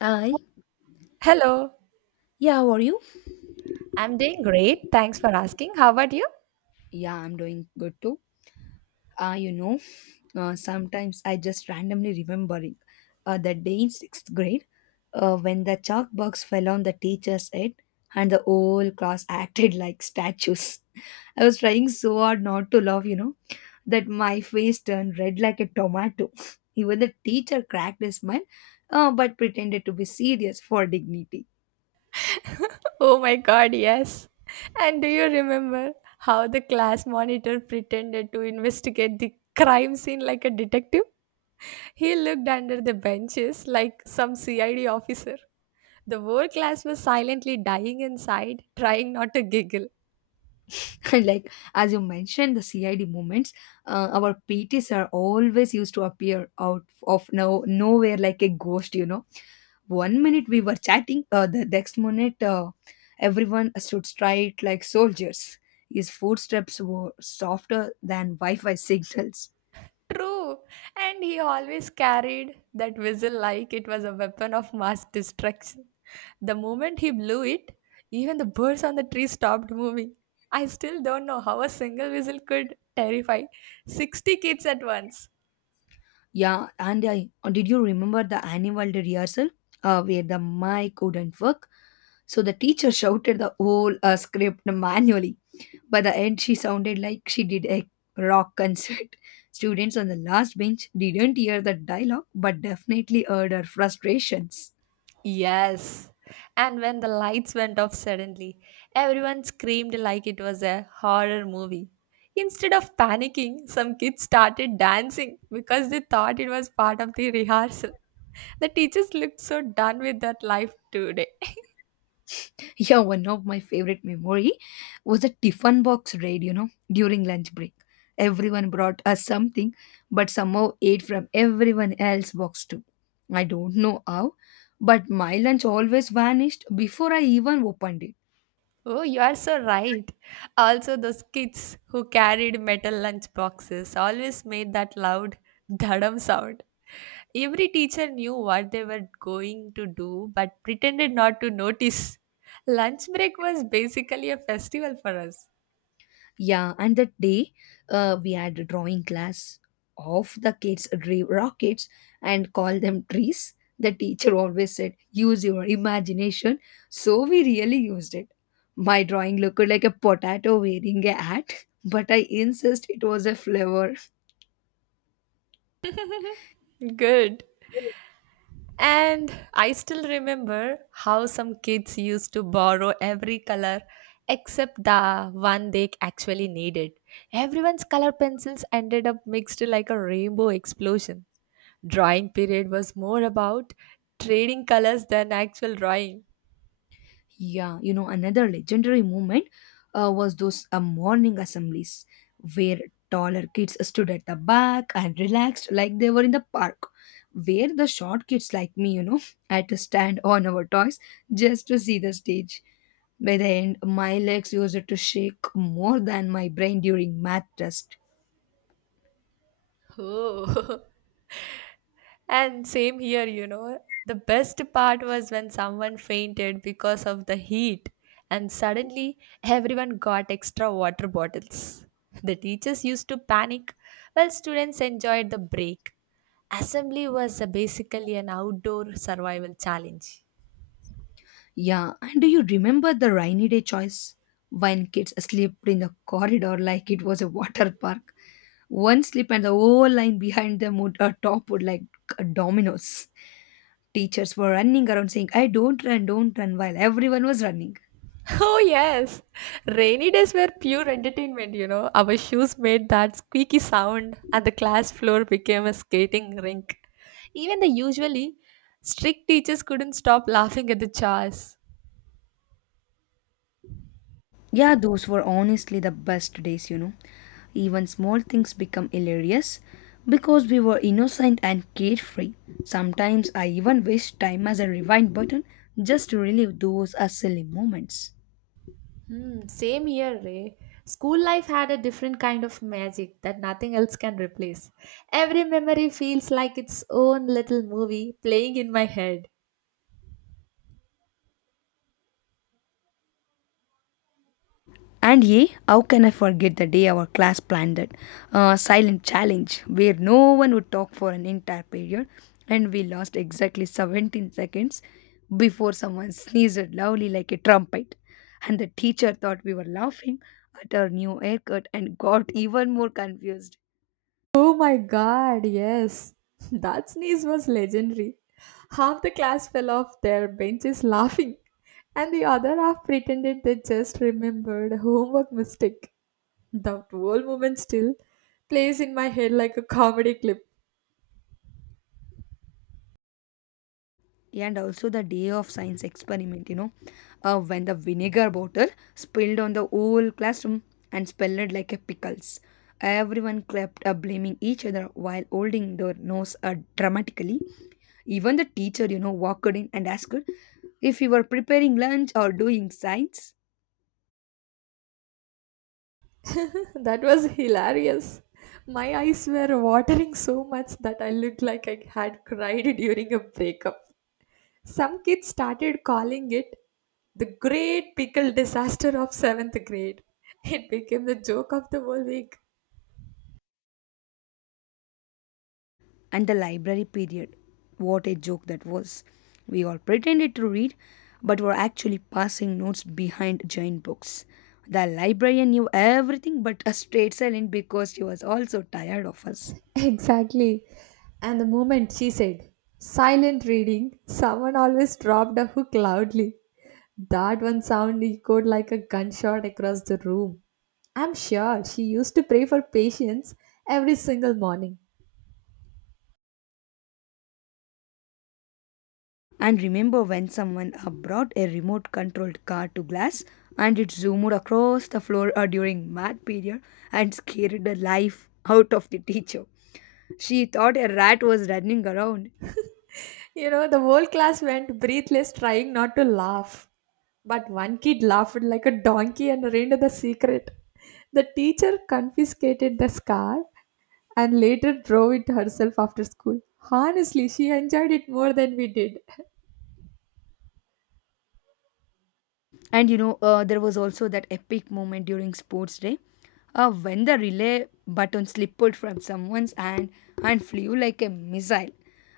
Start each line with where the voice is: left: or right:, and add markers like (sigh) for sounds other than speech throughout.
left: Hi.
right: Hello,
left: Yeah, how are you?
right: I'm doing great. Thanks for asking. How about you?
left: Yeah, I'm doing good too. Uh, you know, sometimes I just randomly remembering that day in sixth grade when the chalk box fell on the teacher's head and the whole class (laughs) acted like statues. I was trying so hard not to laugh, you know, that my face turned red like a tomato. (laughs) Even the teacher cracked his smile, but pretended to be serious for dignity.
right: (laughs) Oh my god, yes. And do you remember how the class monitor pretended to investigate the crime scene like a detective? He looked under the benches like some CID officer. The whole class was silently dying inside, trying not to giggle.
left: (laughs) Like as you mentioned the cid movements, our pts are always used to appear out of no nowhere like a ghost, you know. One minute we were chatting, the next minute, everyone stood straight like soldiers. His footsteps were softer than wi-fi signals.
right: True. And he always carried that whistle like it was a weapon of mass destruction. The moment he blew it, even the birds on the tree stopped moving. I still don't know how a single whistle could terrify 60 kids at once.
left: Yeah, and did you remember the annual day rehearsal where the mic couldn't work, so the teacher (laughs) shouted the whole script manually. By the end, she sounded like she did a rock concert. (laughs) Students on the last bench didn't hear the dialogue but definitely heard her frustrations. (laughs)
right: Yes. And when the lights went off suddenly, everyone screamed like it was a horror movie. Instead of panicking, some kids started dancing because they thought it was part of the rehearsal. The teachers looked so done with that life today. (laughs)
left: Yeah, one of my favorite memory was a tiffin box raid, you know, during lunch break. Everyone brought us something, but somehow ate from everyone else's box too. I don't know how, but my lunch always vanished before I even opened it.
right: Oh, you are so right. Also, those kids who carried metal lunch boxes always made that loud dhadam sound. Every teacher knew what they were going to do but pretended not to notice. Lunch break was basically a festival for us.
left: Yeah, and that day, we had a drawing class of the kids drew rockets and call them trees. The teacher always said, use your imagination. So we really used it. My drawing looked like a potato wearing a hat, (laughs) but I insist it was a flower.
right: Good. And I still remember how some kids used to borrow every color except the one they actually needed. Everyone's color pencils ended up mixed like a rainbow explosion. Drawing period was more about trading colors than actual drawing.
left: Yeah, you know, another legendary movement, was those morning assemblies where taller kids stood at the back and relaxed like they were in the park. Where the short kids like me, you know, (laughs) had to stand on our toys just to see the stage. By the end, my legs used to shake more than my brain during math test.
right: Oh. (laughs) and same here, you know. The best part was when someone fainted because of the heat, and suddenly everyone got extra water bottles. The teachers used to panic while students enjoyed the break. Assembly was basically an outdoor survival challenge.
left: Yeah, and do you remember the rainy day choice? When kids slept in the corridor like it was a water (laughs) park. One slip and the whole line behind them would toppled like dominoes. Teachers were running around saying, I don't run, while everyone was running.
right: (laughs) Oh, yes. Rainy days were pure entertainment, you know. Our shoes made that squeaky sound, and the class floor became a skating rink. Even the usually strict teachers couldn't stop laughing at the chores.
left: Yeah, those were honestly the best days, you know. Even small things become hilarious because we were innocent and carefree. Sometimes I even wish time as a rewind button just to relive those silly moments.
right: Hmm, same here, Ray. School life had a different kind of magic that nothing else can replace. Every memory feels like its own little movie playing in my head.
left: And yea, how can I forget the day our class planned that silent challenge where no one would talk for an entire period, and we lost exactly 17 seconds before someone sneezed loudly like a trumpet. And the teacher thought we were laughing at our new haircut and got even more confused.
right: Oh my god, yes. (laughs) That sneeze was legendary. Half the class fell off their benches laughing, and the other half pretended they just remembered a homework mistake. That whole moment still plays in my head like a comedy clip.
left: And also the day of science experiment, you know, when the vinegar bottle spilled on the whole classroom and smelled like a pickles. Everyone clapped, blaming each other while holding their nose dramatically. Even the teacher, you know, walked in and asked her if you were preparing lunch or doing science.
right: (laughs) That was hilarious. My eyes were watering so much that I looked like I had cried during a breakup. Some kids started calling it the great pickle disaster of seventh grade. It became the joke of the whole week.
left: And the library period. What a joke that was. We all pretended to read, but were actually passing notes behind giant books. The librarian knew everything but a straight silent because she was also tired of us.
right: Exactly. And the moment she said, silent reading, someone always dropped a hook loudly. That one sound echoed like a gunshot across the room. I'm sure she used to pray for patience every single morning.
left: And remember when someone brought a remote controlled car to class and it zoomed across the floor during math period and scared the life out of the teacher. She thought a rat was running around.
right: You know, the whole class went breathless, trying not to laugh. But one kid laughed like a donkey and read the secret. The teacher confiscated the scar and later drove it herself after school. Honestly, she enjoyed it more than we did.
left: And you know, there was also that epic moment during sports day when the relay button slipped from someone's hand and flew like a missile.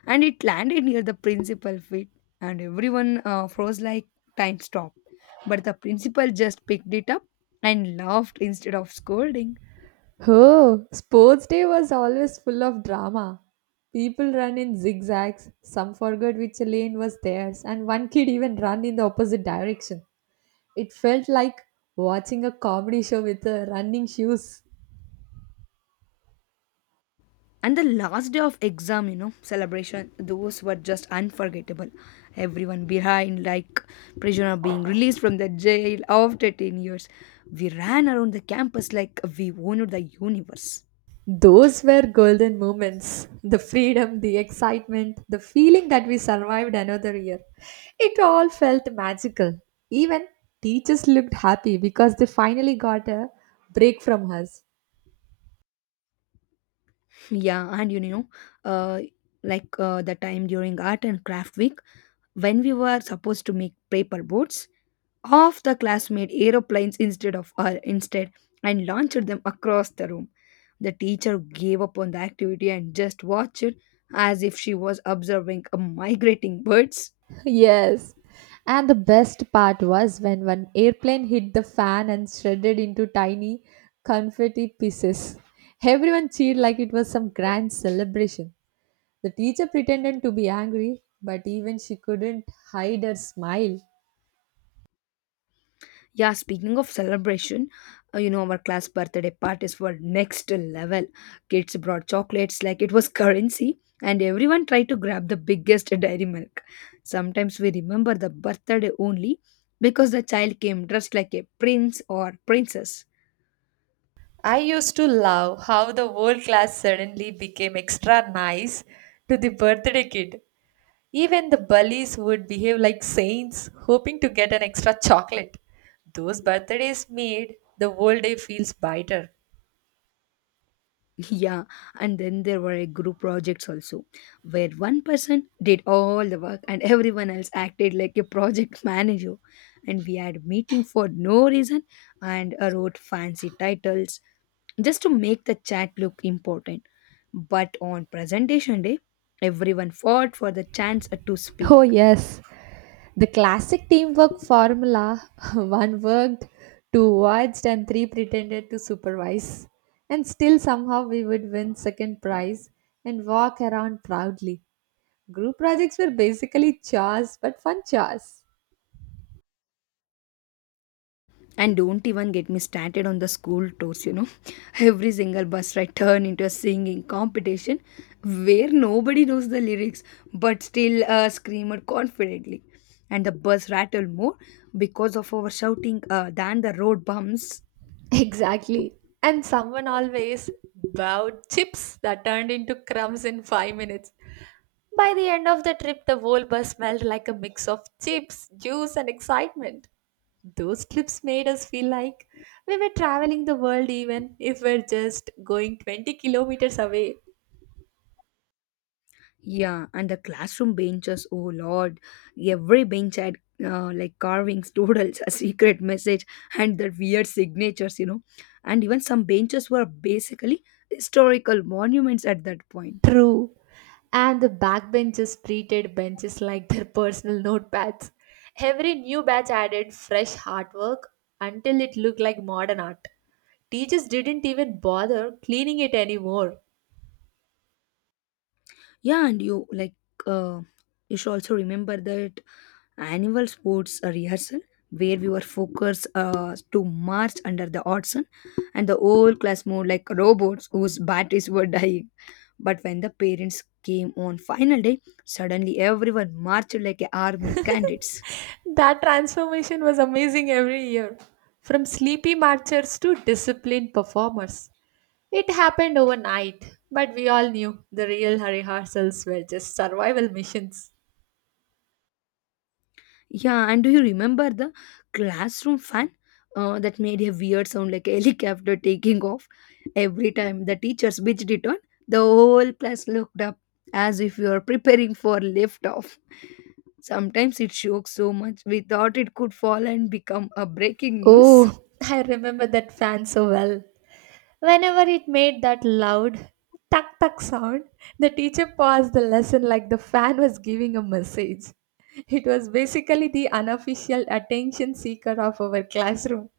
left: And it landed near the principal feet, and everyone froze like time stopped. But the principal just picked it up and laughed instead of scolding.
right: Oh, sports day was always full of drama. People ran in zigzags, some forgot which lane was theirs, and one kid even ran in the opposite direction. It felt like watching a comedy show with running shoes.
left: And the last day of exam, you know, celebration, those were just unforgettable. Everyone behind, like prisoner being released from the jail after 10 years. We ran around the campus like we owned the universe.
right: Those were golden moments. The freedom, the excitement, the feeling that we survived another year. It all felt magical. Even teachers looked happy because they finally got a break from us.
left: Yeah, and you know, uh, the time during art and craft week when we were supposed to make paper boats, half the class made aeroplanes instead and launched them across the room. The teacher gave up on the activity and just watched it as if she was observing a migrating birds.
right: (laughs) Yes. And the best part was when one airplane hit the fan and shredded into tiny confetti pieces. Everyone cheered like it was some grand celebration. The teacher pretended to be angry, but even she couldn't hide her smile.
left: Yeah, speaking of celebration, you know, our class birthday parties were next level. Kids brought chocolates like it was currency, and everyone tried to grab the biggest dairy milk. Sometimes we remember the birthday only because the child came dressed like a prince or princess.
right: I used to love how the whole class suddenly became extra nice to the birthday kid. Even the bullies would behave like saints, hoping to get an extra chocolate. Those birthdays made the whole day feels brighter.
left: Yeah, and then there were a group projects also, where one person did all the work and everyone else acted like a project (laughs) manager. And we had meeting for no reason and wrote fancy titles just to make the chat look important. But on presentation day, everyone fought for the chance to speak.
right: Oh, yes, the classic teamwork formula (laughs) one worked, two watched, and three pretended to supervise. And still, somehow, we would win second prize and walk around proudly. Group projects were basically chores, but fun chores.
left: And don't even get me started on the school tours, you know. (laughs) Every single bus ride turned into a singing competition where nobody knows the lyrics but still screamed confidently. And the bus rattled more because of our shouting than the road bumps.
right: Exactly. And someone always bowed chips that turned into crumbs in 5 minutes. By the end of the trip, the whole bus smelled like a mix of chips, juice, and excitement. Those trips made us feel like we were traveling the world even if we're just going 20 kilometers away.
left: Yeah, and the classroom benches, oh lord, every bench had carvings, (laughs) doodles, a secret message, and their weird signatures, you know. And even some benches were basically historical monuments at that point.
right: True. And the backbenchers treated benches like their personal notepads. Every new batch added fresh artwork until it looked like modern art. Teachers didn't even bother cleaning it anymore.
left: Yeah, and uh, you should also remember that annual sports rehearsal where we were focused to march under the hot sun, and the whole class moved like robots whose batteries were dying. But when the parents came on final day, suddenly everyone marched like a army candidates.
right: That transformation was amazing every year. From sleepy marchers to disciplined performers. It happened overnight, but we all knew the real rehearsals were just survival missions.
left: Yeah, and do you remember the classroom fan that made a weird sound like a helicopter taking off? Every time the teacher switched it on, the whole class looked up as if we were preparing for liftoff. Sometimes it shook so much we thought it could fall and become a breaking news.
right: Oh, I remember that fan so well. Whenever it made that loud tuck tuck sound, the teacher paused the lesson like the fan was giving a message. It was basically the unofficial attention seeker of our classroom.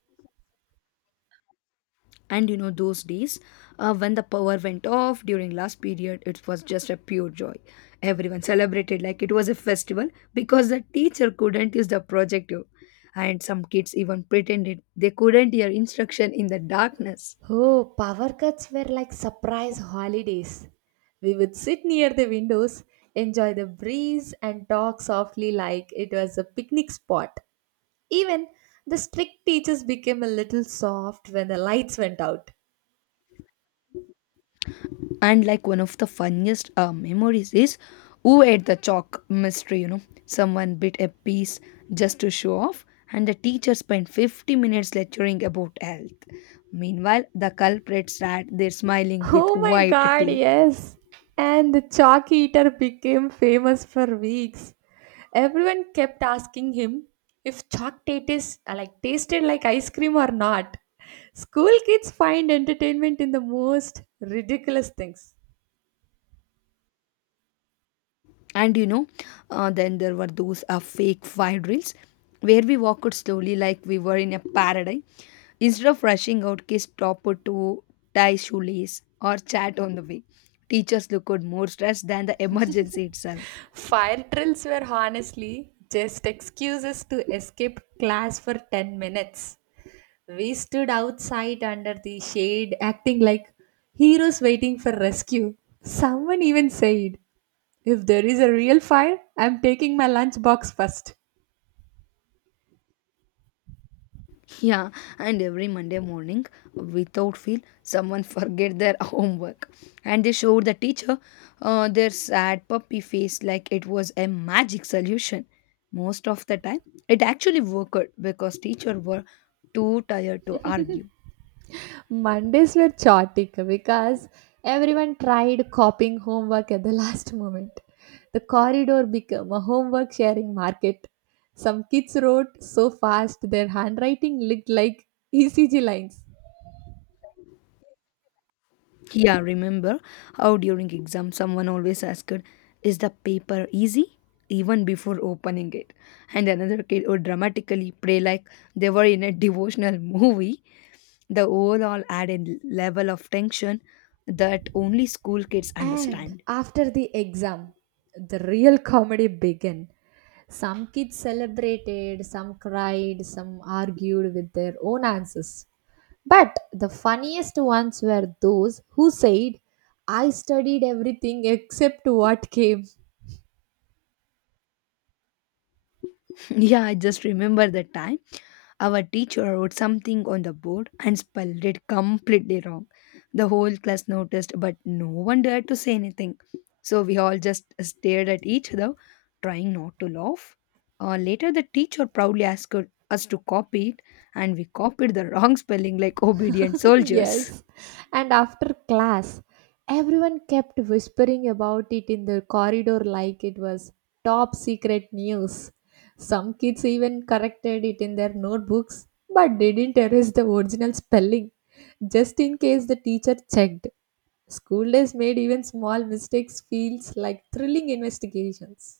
left: And you know, those days when the power went off during last period, it was just a pure joy. Everyone celebrated like it was a festival because the teacher couldn't use the projector. And some kids even pretended they couldn't hear instruction in the darkness.
right: Oh, power cuts were like surprise holidays. We would sit near the windows, enjoy the breeze, and talk softly like it was a picnic spot. Even the strict teachers became a little soft when the lights went out.
left: And like one of the funniest memories is who ate the chalk mystery, you know. Someone bit a piece just to show off, and the teacher spent 50 minutes lecturing about health. Meanwhile, the culprits sat there smiling with
right: Oh my
left: white
right: god,
left: teeth.
right: yes! And the chalk eater became famous for weeks. Everyone kept asking him if chalk tatis, like tasted like ice cream or not. School kids find entertainment in the most ridiculous things.
left: And you know, then there were those fake fire drills where we walked slowly like we were in a paradise. Instead of rushing out, kids stopped to tie shoelace or chat on the way. Teachers looked more stressed than the emergency itself.
right: Fire drills were honestly just excuses to escape class for 10 minutes. We stood outside under the shade acting like heroes waiting for rescue. Someone even said, If there is a real fire, I'm taking my lunchbox first.
left: Yeah, and every Monday morning, without fail, someone forget their (laughs) homework, and they showed the teacher their sad puppy face like it was a magic solution. Most of the time, it actually worked because teacher were too tired to argue.
right: Mondays were chaotic because everyone tried copying homework at the last moment. The corridor became a homework sharing market. Some kids wrote so fast their handwriting looked like ECG lines.
left: Yeah, remember how during exam someone always asked, "Is the paper easy?" even before opening it, and another kid would dramatically pray like they were in a devotional (laughs) movie. The overall added level of tension that only school kids
right: And
left: understand.
right: after the exam, the real comedy began. Some kids celebrated, some cried, some argued with their own answers. But the funniest ones were those who said, I studied everything except what came.
left: (laughs) Yeah, I just remember the time our teacher wrote something on the board and spelled it completely wrong. The whole class noticed, but no one dared to say anything. So we all just stared at each other, trying not to laugh. Later, the teacher proudly asked us to copy it, and we copied the wrong spelling like (laughs) obedient
right: (laughs)
left: soldiers.
right: Yes. And after class, everyone kept whispering about it in the corridor like it was top secret news. Some kids even corrected it in their notebooks but didn't erase the original spelling just in case the teacher checked. School days made even small mistakes feels like thrilling investigations.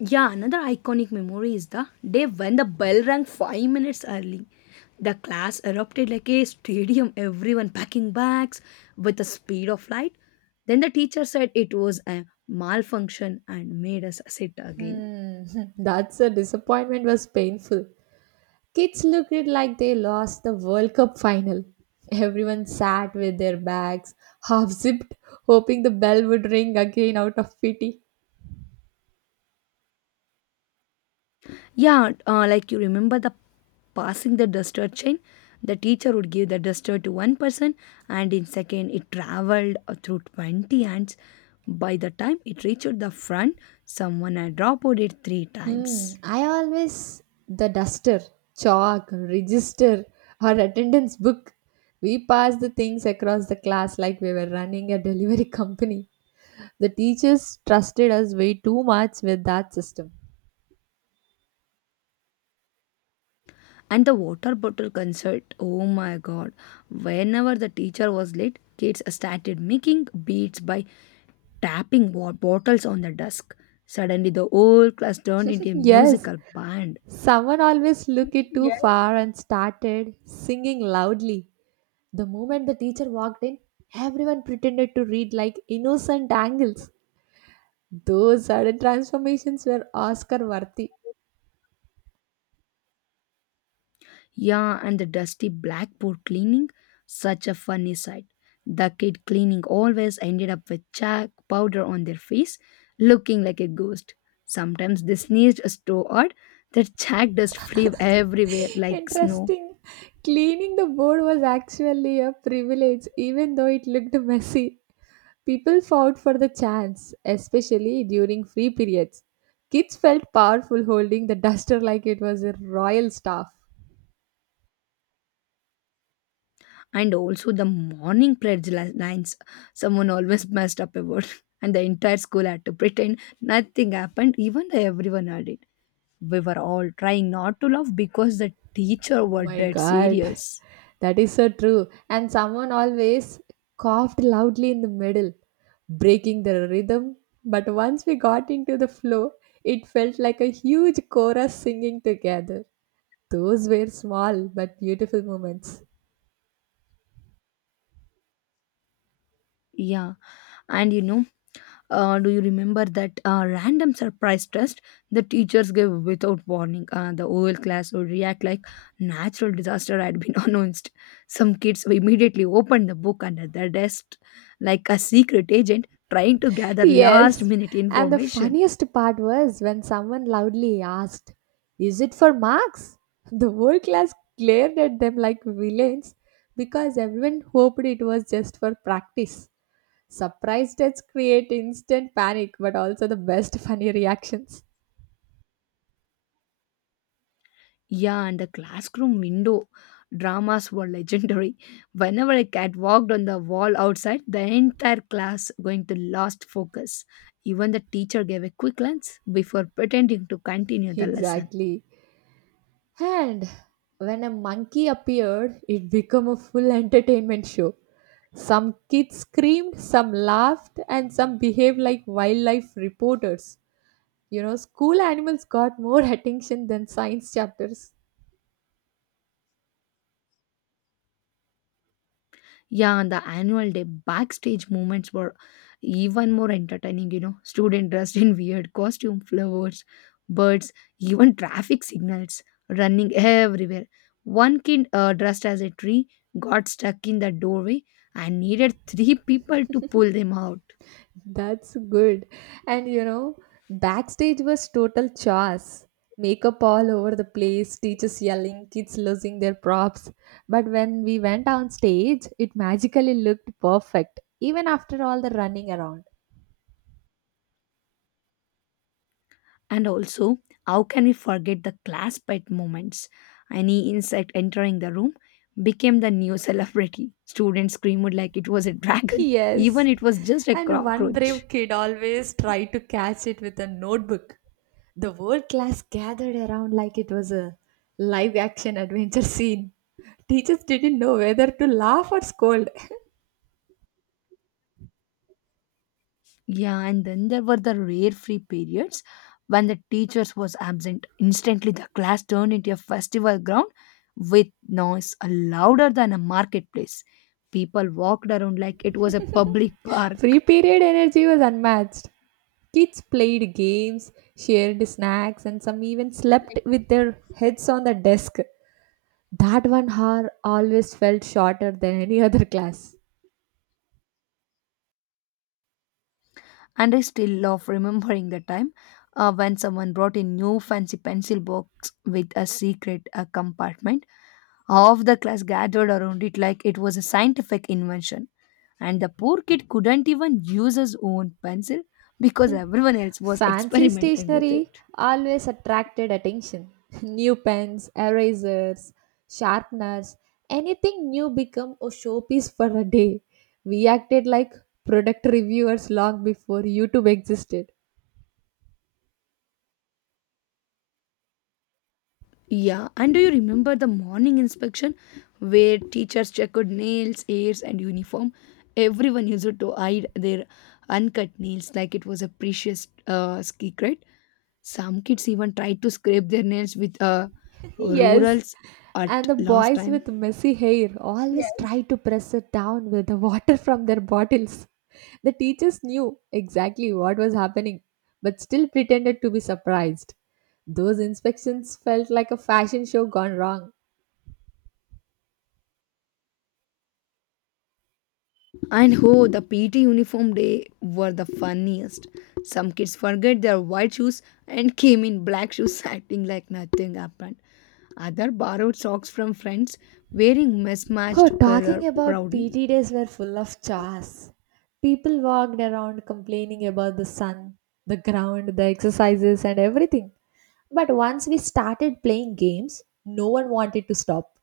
left: Yeah, another iconic memory is the day when the bell rang five minutes early. The class erupted like a stadium, everyone packing bags with the speed of light. Then the teacher said it was a malfunction and made us sit again.
right: Hmm, (laughs) that's a disappointment was painful. Kids looked it like they lost the World Cup final. Everyone sat with their bags half zipped, hoping the bell would ring again out of pity.
left: Yeah, you remember the passing the duster chain? The teacher would give the duster to one person, and in second, it traveled through 20 hands. By the time it reached the front, someone had dropped it three
right: Hmm,
left: times.
right: I always the duster, chalk, register, or attendance book. We passed the things across the class like we were running a delivery (laughs) company. The teachers trusted us way too much with that system.
left: And the water bottle concert, oh my god. Whenever the teacher was late, kids started making beats by tapping wa- bottles on the desk. Suddenly, the whole class turned into
right: (laughs)
left: a
right: Yes,
left: musical band.
right: someone always looked it too far and started singing loudly. The moment the teacher walked in, everyone pretended to read like innocent angels. Those sudden transformations were Oscar worthy.
left: Yeah, and the dusty blackboard cleaning, such a funny sight. The kid cleaning always ended up with chalk powder on their face, looking like a ghost. Sometimes they sneezed so hard that chalk dust flew everywhere like snow.
right: Interesting. Cleaning the board was actually a privilege, even though it looked messy. People fought for the chance, especially during free periods. Kids felt powerful holding the duster like it was a royal staff.
left: And also the morning lines, someone always messed up about (laughs) and the entire school had to pretend nothing happened even though everyone heard it. We were all trying not to laugh because the teacher
right: Oh
left: were
right: my
left: dead
right: god,
left: serious.
right: (laughs) that is so true. And someone always coughed loudly in the middle, breaking the rhythm. But once we got into the flow, it felt like a huge chorus singing together. Those were small but beautiful moments.
left: Yeah. and you know Do you remember that random surprise test the teachers gave without warning? The whole class would react like natural disaster had been (laughs) announced. Some kids immediately opened the book under their desk like a secret agent trying to gather last
right: Yes,
left: minute
right: and the
left: information.
right: funniest part was when someone loudly asked, Is it for marks? The whole class glared at them like villains because everyone hoped it was just for practice. Surprise tests create instant panic, but also the best (laughs) funny reactions.
left: Yeah, and the classroom window dramas were legendary. Whenever a cat walked on the wall outside, the entire class going to lost focus. Even the teacher gave a quick glance before pretending to continue the lesson.
right: Exactly. And when a monkey appeared, it became a full entertainment show. Some kids screamed, some laughed, and some behaved like wildlife reporters. You know, school animals got more (laughs) attention than science chapters.
left: Yeah, on the annual day, backstage moments were even more entertaining, Student dressed in weird costume, flowers, birds, even traffic signals running everywhere. One kid dressed as a tree got stuck in the doorway and needed three people to pull them out.
right: That's good. And you know, backstage was total chaos. Makeup all over the place, teachers yelling, kids losing their props. But when we went on stage, it magically looked perfect, even after all the running around.
left: And also, how can we forget the class pet moments? Any insect entering the room became the new (laughs) celebrity. Students screamed like it was a
right: (laughs)
left: dragon,
right: Yes.
left: even it was just a
right: And one brave
left: cockroach.
right: kid always tried to catch it with a notebook. The whole class gathered around like it was a live action adventure scene. Teachers didn't know whether to laugh or scold.
left: Yeah, and then there were the rare free periods when the teachers was absent. Instantly, the class turned into a festival ground with noise louder than a marketplace. People walked around like it was a public park.
right: Free period energy was unmatched. Kids played games, shared snacks, and some even slept with their heads on the desk. That one hour always felt shorter than any (laughs) other class.
left: And I still love remembering the time when someone brought a new fancy pencil box with a secret compartment. Half the class gathered around it like it was a scientific invention, and the poor kid couldn't even use his own pencil because everyone else was (laughs)
right: Fancy
left: experimenting with
right: stationery
left: it.
right: always attracted attention. (laughs) New pens, erasers, sharpeners, anything new became a showpiece for a day. We acted like product reviewers long before YouTube existed.
left: Yeah, and do you remember the morning inspection where teachers checked nails, ears, and uniform? Everyone used to hide their uncut nails like it was a precious secret. Some kids even tried to scrape their nails with
right: Yes.
left: rurals at
right: And the
left: last
right: boys
left: time.
right: with messy hair always try to press it down with the water from their bottles. The teachers knew exactly what was happening, but still pretended to be surprised. Those inspections felt like a fashion show gone wrong.
left: And oh, the PT uniform day were the funniest. Some kids forget their white shoes and came in black shoes (laughs) acting like nothing happened. Other borrowed socks from friends wearing
right: Oh,
left: mismatched color
right: talking about
left: proudly.
right: PT days were full of chores. People walked around complaining about the sun, the ground, the exercises, and everything. But once we started playing games, no one wanted to stop.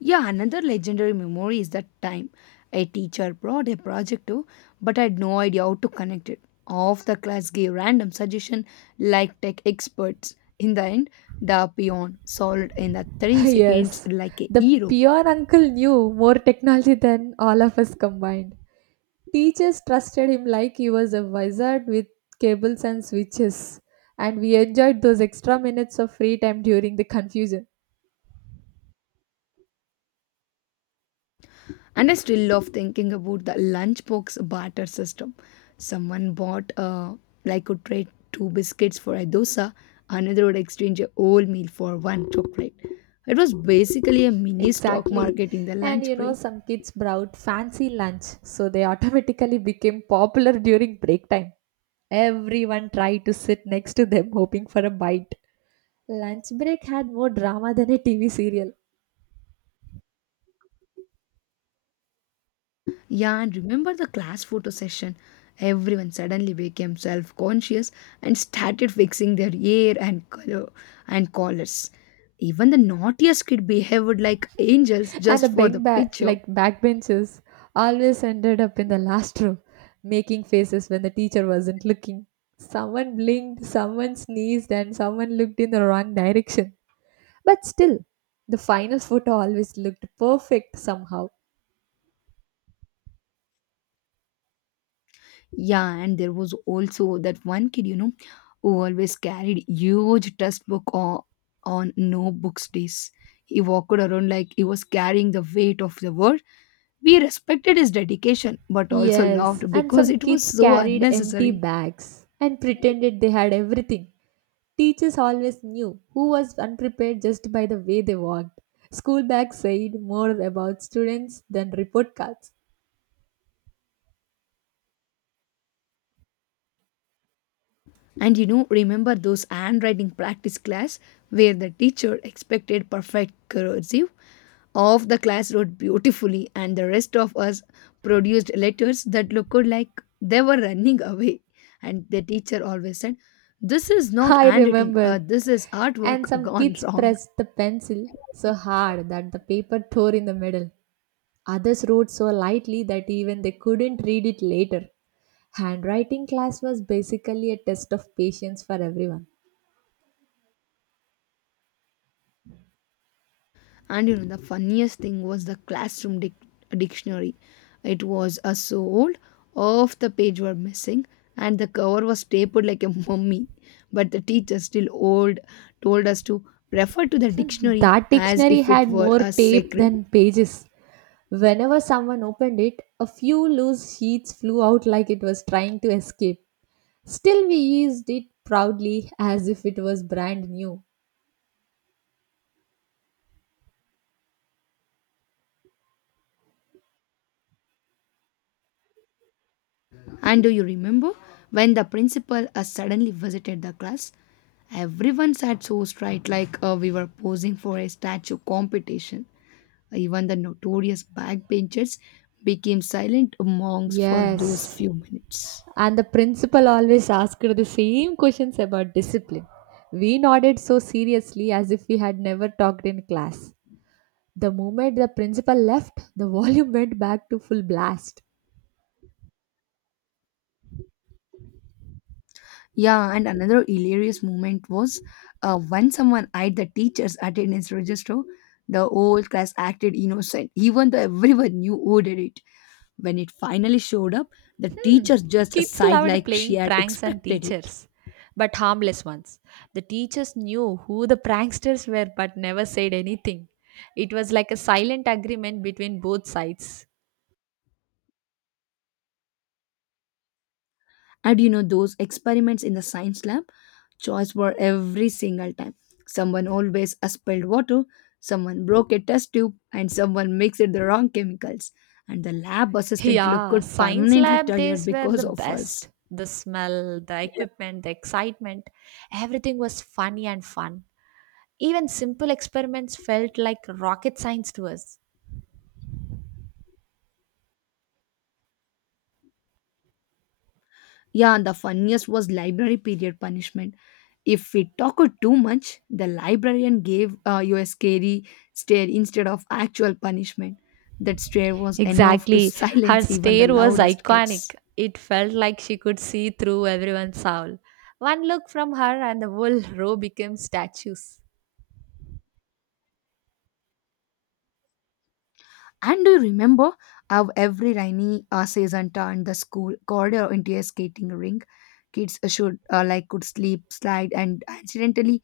left: Yeah, another legendary memory is that time a teacher brought a project to, but I had no idea how to connect it. Half the class gave random suggestion like tech experts. In the end, the peon solved in the
right: (laughs)
left: 3 seconds
right: Yes,
left: like a
right: the
left: hero.
right: pure uncle knew more technology than all of us combined. Teachers trusted him like he was a wizard with cables and switches, and we enjoyed those extra minutes of free time during the confusion.
left: And I still love thinking about the lunchbox barter system. Someone bought like could trade two biscuits for a dosa, another would exchange a whole meal for one chocolate. It was basically a mini stock
right: Exactly.
left: market in the
right: And
left: lunch
right: you know,
left: break.
right: some kids brought fancy lunch, so they automatically became popular during break time. Everyone tried to sit next to them, hoping for a bite. Lunch break had more drama than a TV serial.
left: Yeah, and remember the class photo session? Everyone suddenly became self conscious and started fixing their hair and color and collars. Even the naughtiest kid behaved like angels
right: And the
left: just for the
right: big back
left: picture.
right: like backbenchers always ended up in the last row, making faces when the teacher wasn't looking. Someone blinked, someone sneezed, and someone looked in the wrong direction. But still, the final photo always looked perfect somehow.
left: Yeah, and there was also that one kid, who always carried huge textbook on no books days. He walked around like he was carrying the weight of the world. We respected his dedication, but also
right: Yes,
left: laughed
right: and
left: because
right: some
left: it was
right: kids
left: so
right: carried empty
left: unnecessary.
right: bags and pretended they had everything. Teachers always knew who was unprepared just by the way they walked. School bags said more about students than report cards.
left: Remember those handwriting practice class where the teacher expected perfect cursive? Half the class wrote beautifully, and the rest of us produced letters that looked like they were running away. And the teacher always said, "This is not
right: I
left: handwriting,
right: remember.
left: this is
right: And
left: artwork
right: some
left: gone
right: kids
left: wrong."
right: pressed the pencil so hard that the paper tore in the middle. Others wrote so lightly that even they couldn't read it later. Handwriting class was basically a test of patience for everyone.
left: The funniest thing was the classroom dictionary. It was so old, half the page were missing, and the cover was stapled like a mummy. But the teacher, still old, told us to refer to the dictionary
right: That
left: as
right: dictionary
left: if
right: had
left: it were
right: more
left: a
right: tape
left: sacred.
right: than pages. Whenever someone opened it, a few loose sheets flew out like it was trying to escape. Still, we used it proudly as if it was brand new.
left: And do you remember when the principal suddenly visited the class? Everyone sat so straight, like we were posing for a statue competition. Even the notorious backbenchers became silent monks for those
right: Yes,
left: few minutes.
right: and the principal always asked the same questions about discipline. We nodded so seriously as if we had never talked in class. The moment the principal left, the (laughs) volume went back to full blast.
left: Yeah, and another hilarious moment was when someone eyed the teacher's attendance register, the whole class acted innocent, even though everyone knew who did it. When it finally showed up, the teacher just
right: Kids
left: sighed
right: loved
left: like she
right: playing
left: had
right: pranks on
left: expected it.
right: teachers, but harmless ones. The teachers knew who the pranksters were but never said anything. It was like a silent agreement between both sides.
left: And you know, those experiments in the science lab, choice were every single time. Someone always spilled water, someone broke a test tube, and someone mixed the wrong chemicals. And the lab assistant looked
right: Yeah, science
left: permanently
right: lab
left: tired
right: days were the
left: because of
right: best.
left: us.
right: The smell, the equipment, the excitement, everything was funny and fun. Even simple experiments felt like rocket science to us.
left: Yeah, and the funniest was library period punishment. If we talked too much, the librarian gave you a scary stare instead of actual punishment. That stare was enough to (laughs)
right: Exactly. Her
left: silence even the
right: stare was
left: loudest
right: iconic.
left: kids.
right: It felt like she could see through everyone's soul. One look from her, and the whole row became statues.
left: And do you remember how every rainy season turned the school corridor into a skating rink? Kids should like could sleep, slide, and accidentally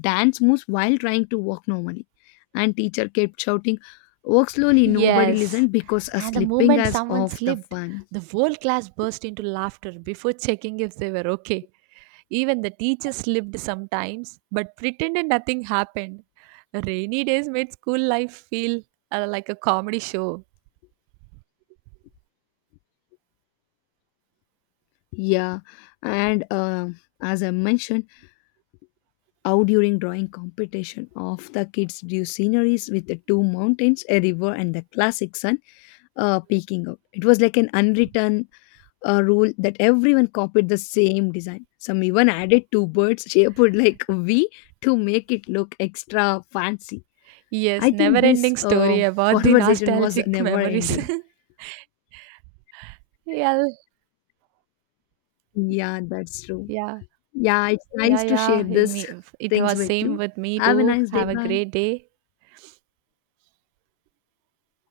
left: dance moves while trying to walk normally. And teacher kept shouting, "Walk slowly." Nobody
right: Yes.
left: listened because a
right: And the
left: slipping
right: moment
left: as
right: someone
left: of the
right: slipped,
left: fun.
right: the whole class burst into laughter before (laughs) checking if they were okay. Even the teacher slipped sometimes, but pretended nothing happened. Rainy days made school life feel like a comedy show.
left: Yeah, and as I mentioned, how during drawing competition, of the kids drew sceneries with the two mountains, a river, and the classic sun peeking out. It was like an unwritten a rule that everyone copied the same design. Some even added two birds shaped (laughs) like a V to make it look extra fancy. I
right: Yes, never
left: think this
right: ending story
left: (laughs)
right: about the
left: conversation was
right: nostalgic
left: never
right: memories.
left: ending.
right: (laughs) yeah,
left: Yeah, that's true.
right: yeah,
left: Yeah, it's
right: yeah,
left: nice to share
right: yeah.
left: these (laughs)
right: It
left: things
right: was
left: with
right: same
left: you.
right: with me
left: Have a
right: too.
left: nice day.
right: Have a
left: Bye.
right: great day.